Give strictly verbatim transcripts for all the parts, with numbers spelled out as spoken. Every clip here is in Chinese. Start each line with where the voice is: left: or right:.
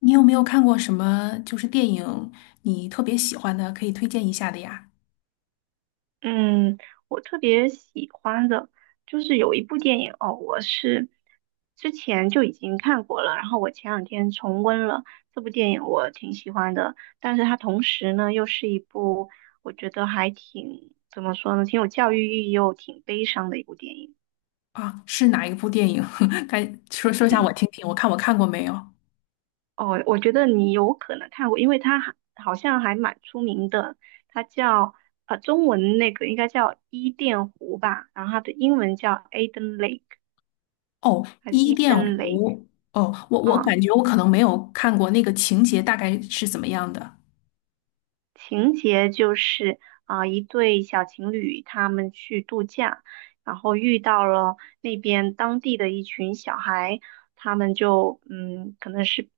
left: 你有没有看过什么就是电影你特别喜欢的，可以推荐一下的呀？
right: 嗯，我特别喜欢的就是有一部电影哦，我是之前就已经看过了，然后我前两天重温了这部电影，我挺喜欢的。但是它同时呢，又是一部我觉得还挺怎么说呢，挺有教育意义又挺悲伤的一部电影。
left: 啊，是哪一部电影？该说说一下
right: 嗯。
left: 我听听，我看我看过没有？
right: 哦，我觉得你有可能看过，因为它还好像还蛮出名的，它叫呃中文那个应该叫伊甸湖吧，然后它的英文叫 Eden Lake。
left: 哦，
right: 还是
left: 《伊
right: e d
left: 甸
right: e
left: 湖》。哦，我我
right: 啊，
left: 感觉我可能没有看过，那个情节大概是怎么样的。
right: 情节就是啊，一对小情侣他们去度假，然后遇到了那边当地的一群小孩，他们就嗯，可能是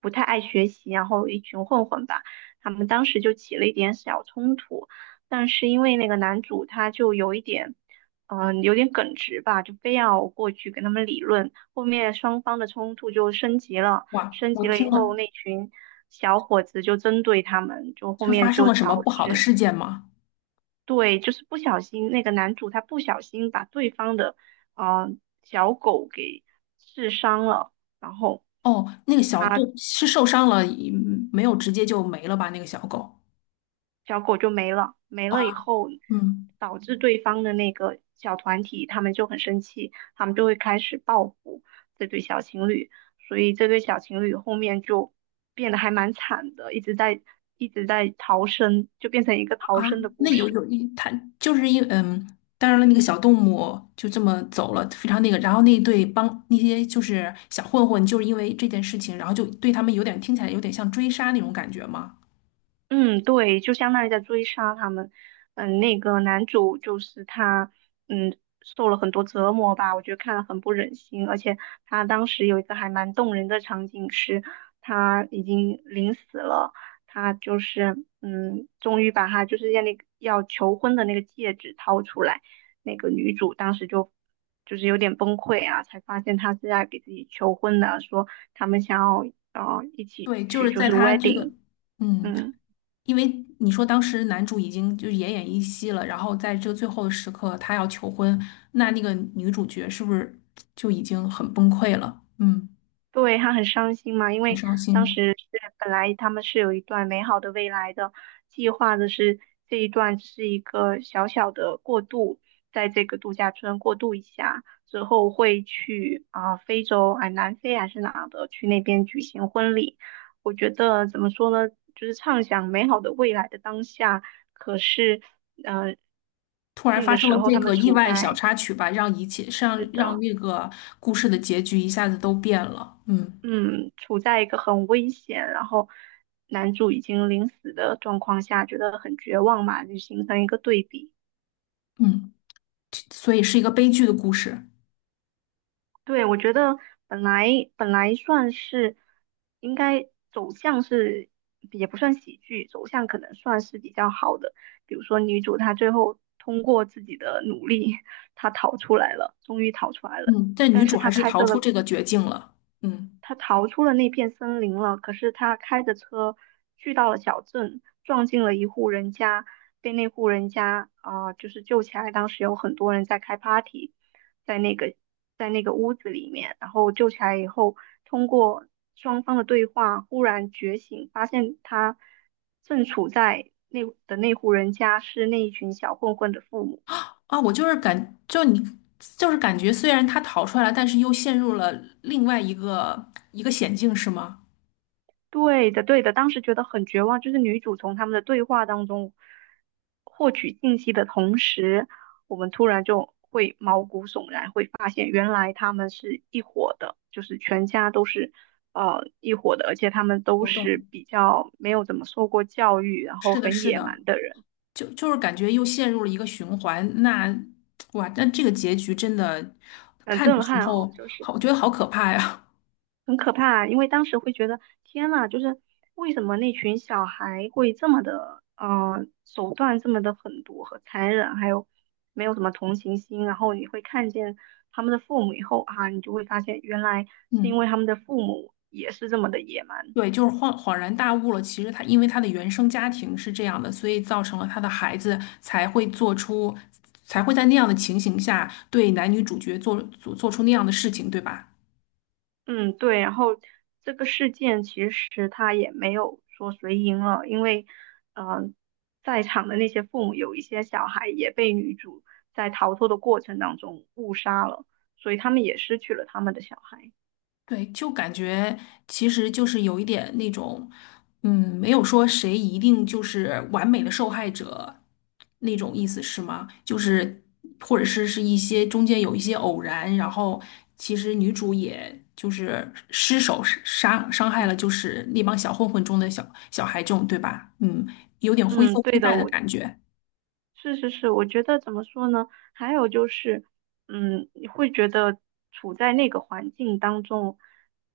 right: 不太爱学习，然后一群混混吧，他们当时就起了一点小冲突，但是因为那个男主他就有一点。嗯，呃有点耿直吧，就非要过去跟他们理论，后面双方的冲突就升级了。
left: 哇，
right: 升
left: 我
right: 级了
left: 听
right: 以
left: 了
right: 后，那群小伙子就针对他们，就后
left: 是
right: 面
left: 发生
right: 就
left: 了什么
right: 导
left: 不好的
right: 致
left: 事件吗？
right: 对，就是不小心那个男主他不小心把对方的呃小狗给刺伤了，然后
left: 哦，那个小动是受伤了，嗯，没有直接就没了吧？那个小狗
right: 小狗就没了，没了以
left: 啊，
right: 后
left: 嗯。
right: 导致对方的那个小团体他们就很生气，他们就会开始报复这对小情侣，所以这对小情侣后面就变得还蛮惨的，一直在一直在逃生，就变成一个逃
left: 啊，
right: 生的
left: 那
right: 故
left: 有
right: 事。
left: 有一，它就是一嗯，当然了，那个小动物就这么走了，非常那个。然后那对帮那些就是小混混，就是因为这件事情，然后就对他们有点听起来有点像追杀那种感觉吗？
right: 嗯，对，就相当于在追杀他们。嗯，那个男主就是他，嗯，受了很多折磨吧，我觉得看了很不忍心。而且他当时有一个还蛮动人的场景是，他已经临死了，他就是，嗯，终于把他就是要那个要求婚的那个戒指掏出来，那个女主当时就就是有点崩溃啊，才发现他是在给自己求婚的，说他们想要呃一起
left: 对，就
right: 去
left: 是
right: 就
left: 在
right: 是
left: 他这个
right: wedding。
left: 嗯，
right: 嗯。
left: 因为你说当时男主已经就是奄奄一息了，然后在这个最后的时刻他要求婚，那那个女主角是不是就已经很崩溃了？嗯，
right: 对，他很伤心嘛，因
left: 很
right: 为
left: 伤
right: 当
left: 心。
right: 时是本来他们是有一段美好的未来的计划的是，这一段只是一个小小的过渡，在这个度假村过渡一下之后会去啊、非洲啊、南非还是哪的去那边举行婚礼。我觉得怎么说呢，就是畅想美好的未来的当下，可是嗯、呃
left: 突然
right: 那
left: 发
right: 个
left: 生
right: 时
left: 了
right: 候
left: 这
right: 他们
left: 个意
right: 处
left: 外小
right: 在
left: 插曲吧，让一切让
right: 是
left: 让
right: 的。
left: 那个故事的结局一下子都变了。嗯。
right: 嗯，处在一个很危险，然后男主已经临死的状况下，觉得很绝望嘛，就形成一个对比。
left: 嗯，所以是一个悲剧的故事。
right: 对，我觉得本来本来算是应该走向是也不算喜剧，走向可能算是比较好的。比如说女主她最后通过自己的努力，她逃出来了，终于逃出来了，
left: 嗯，但女
right: 但是
left: 主还
right: 她
left: 是
right: 开
left: 逃
right: 车
left: 出
right: 的
left: 这个绝境了。嗯。
right: 他逃出了那片森林了，可是他开着车去到了小镇，撞进了一户人家，被那户人家啊、呃就是救起来。当时有很多人在开 party,在那个在那个屋子里面，然后救起来以后，通过双方的对话，忽然觉醒，发现他正处在那的那户人家是那一群小混混的父母。
left: 啊，我就是感就你就是感觉，虽然她逃出来了，但是又陷入了另外一个一个险境，是吗？
right: 对的，对的，当时觉得很绝望，就是女主从他们的对话当中获取信息的同时，我们突然就会毛骨悚然，会发现原来他们是一伙的，就是全家都是呃一伙的，而且他们都
left: 我
right: 是
left: 懂。
right: 比较没有怎么受过教育，然后
left: 是的，
right: 很
left: 是
right: 野
left: 的，
right: 蛮的人，
left: 就就是感觉又陷入了一个循环。那哇，那这个结局真的
right: 很
left: 看的
right: 震
left: 时
right: 撼哦，
left: 候，
right: 就是。
left: 好，我觉得好可怕呀。
right: 很可怕，因为当时会觉得天呐，就是为什么那群小孩会这么的，呃，手段这么的狠毒和残忍，还有没有什么同情心。然后你会看见他们的父母以后啊，你就会发现原来 是因
left: 嗯。
right: 为他们的父母也是这么的野蛮。
left: 对，就是恍恍然大悟了。其实他因为他的原生家庭是这样的，所以造成了他的孩子才会做出，才会在那样的情形下对男女主角做做做出那样的事情，对吧？
right: 嗯，对，然后这个事件其实他也没有说谁赢了，因为，呃，在场的那些父母有一些小孩也被女主在逃脱的过程当中误杀了，所以他们也失去了他们的小孩。
left: 对，就感觉其实就是有一点那种，嗯，没有说谁一定就是完美的受害者那种意思是吗？就是或者是是一些中间有一些偶然，然后其实女主也就是失手是杀伤害
right: 嗯。
left: 了就是那帮小混混中的小小孩这种，对吧？嗯，有点灰色
right: 嗯，
left: 地
right: 对的，
left: 带的
right: 我
left: 感觉。
right: 是是是，我觉得怎么说呢？还有就是，嗯，你会觉得处在那个环境当中，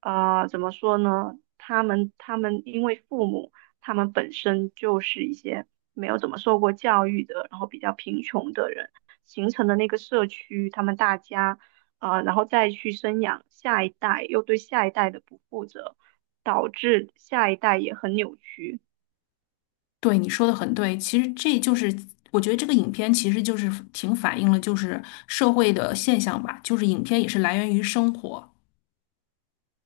right: 呃，怎么说呢？他们他们因为父母他们本身就是一些没有怎么受过教育的，然后比较贫穷的人形成的那个社区，他们大家，呃，然后再去生养下一代，又对下一代的不负责，导致下一代也很扭曲。
left: 对，你说的很对，其实这就是我觉得这个影片其实就是挺反映了就是社会的现象吧，就是影片也是来源于生活。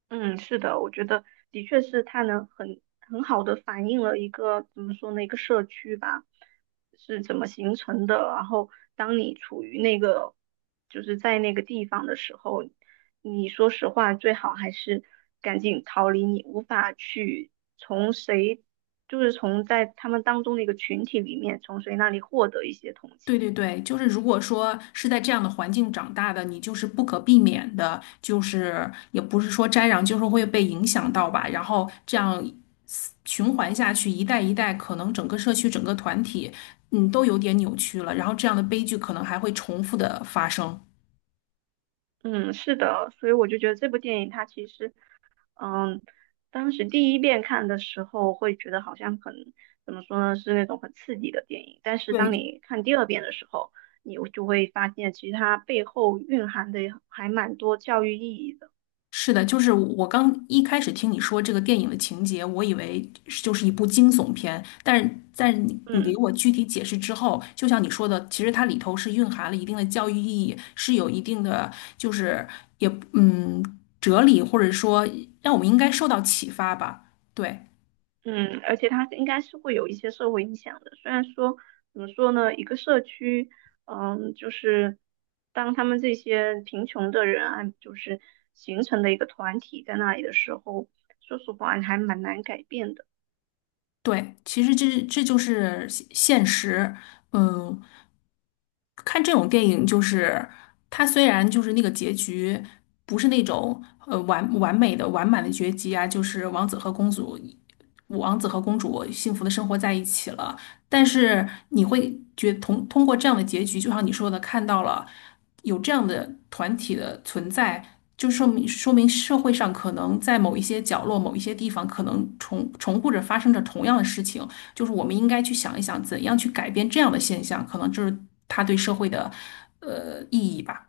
right: 嗯，是的，我觉得的确是它能很很好的反映了一个怎么说呢，一个社区吧，是怎么形成的。然后，当你处于那个就是在那个地方的时候，你说实话，最好还是赶紧逃离你无法去从谁，就是从在他们当中的一个群体里面，从谁那里获得一些同
left: 对
right: 情。
left: 对对，就是如果说是在这样的环境长大的，你就是不可避免的，就是也不是说沾染，就是会被影响到吧。然后这样循环下去，一代一代，可能整个社区、整个团体，嗯，都有点扭曲了。然后这样的悲剧可能还会重复的发生。
right: 嗯，是的，所以我就觉得这部电影它其实嗯，当时第一遍看的时候会觉得好像很，怎么说呢，是那种很刺激的电影。但是当
left: 对，
right: 你看第二遍的时候，你就会发现其实它背后蕴含的还蛮多教育意义的。
left: 是的，就是我刚一开始听你说这个电影的情节，我以为是就是一部惊悚片，但是在你你给
right: 嗯。
left: 我具体解释之后，就像你说的，其实它里头是蕴含了一定的教育意义，是有一定的就是也嗯哲理，或者说让我们应该受到启发吧。对
right: 嗯，而且它应该是会有一些社会影响的。虽然说怎么说呢，一个社区，嗯，就是当他们这些贫穷的人啊，就是形成的一个团体在那里的时候，说实话还蛮难改变的。
left: 对，其实这这就是现现实，嗯。看这种电影，就是它虽然就是那个结局不是那种呃完完美的完满的结局啊，就是王子和公主，王子和公主幸福的生活在一起了，但是你会觉通通过这样的结局，就像你说的，看到了有这样的团体的存在。就说明说明社会上可能在某一些角落、某一些地方，可能重重复着发生着同样的事情，就是我们应该去想一想，怎样去改变这样的现象，可能就是他对社会的呃意义吧。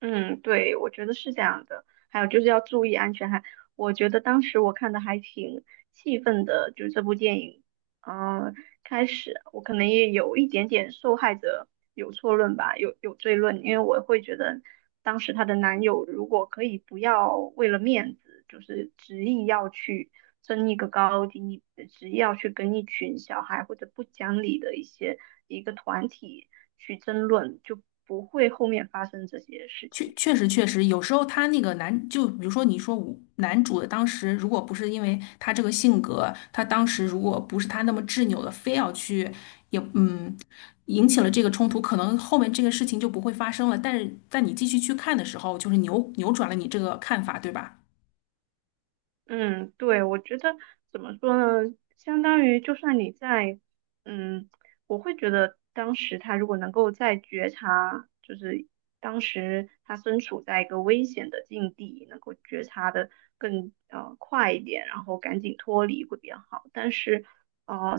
right: 嗯，对，我觉得是这样的。还有就是要注意安全。还，我觉得当时我看的还挺气愤的，就是这部电影，啊。开始，我可能也有一点点受害者有错论吧，有有罪论，因为我会觉得当时她的男友如果可以不要为了面子，就是执意要去争一个高低，执意要去跟一群小孩或者不讲理的一些一个团体去争论，就不会后面发生这些事
left: 确
right: 情。
left: 确实确实，有时候他那个男，就比如说你说我男主的当时，如果不是因为他这个性格，他当时如果不是他那么执拗的，非要去也嗯。引起了这个冲突，可能后面这个事情就不会发生了。但是在你继续去看的时候，就是扭扭转了你这个看法，对吧？
right: 嗯，对，我觉得怎么说呢，相当于就算你在，嗯，我会觉得当时他如果能够在觉察，就是当时他身处在一个危险的境地，能够觉察的更呃快一点，然后赶紧脱离会比较好。但是，呃，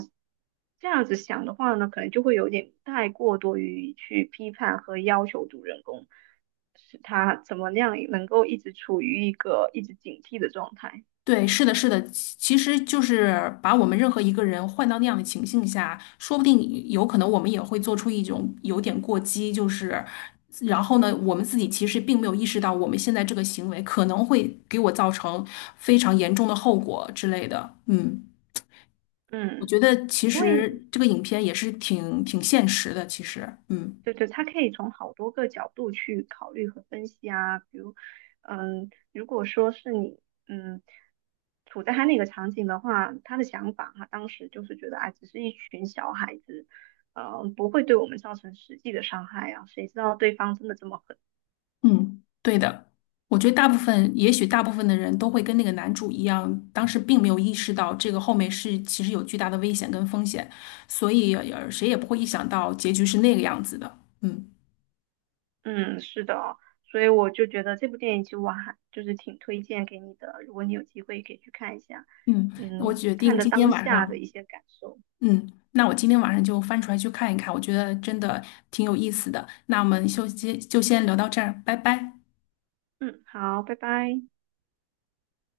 right: 这样子想的话呢，可能就会有点太过多于去批判和要求主人公，是他怎么样能够一直处于一个一直警惕的状态。
left: 对，是的，是的，其其实就是把我们任何一个人换到那样的情境下，说不定有可能我们也会做出一种有点过激，就是，然后呢，我们自己其实并没有意识到我们现在这个行为可能会给我造成非常严重的后果之类的。嗯，我
right: 嗯，
left: 觉得其
right: 因为
left: 实这个影片也是挺挺现实的，其实，嗯。
right: 对对，他可以从好多个角度去考虑和分析啊。比如，嗯，如果说是你，嗯，处在他那个场景的话，他的想法哈，当时就是觉得，哎，只是一群小孩子，嗯，不会对我们造成实际的伤害啊。谁知道对方真的这么狠？
left: 嗯，对的，我觉得大部分，也许大部分的人都会跟那个男主一样，当时并没有意识到这个后面是其实有巨大的危险跟风险，所以呃谁也不会意想到结局是那个样子的。嗯。
right: 嗯，是的哦，所以我就觉得这部电影其实我还就是挺推荐给你的，如果你有机会可以去看一下，
left: 嗯，我
right: 嗯，
left: 决
right: 看
left: 定
right: 的
left: 今天
right: 当
left: 晚
right: 下的
left: 上，
right: 一些感受。
left: 嗯，那我今天晚上就翻出来去看一看，我觉得真的挺有意思的。那我们就先就先聊到这儿，拜拜。
right: 嗯，好，拜拜。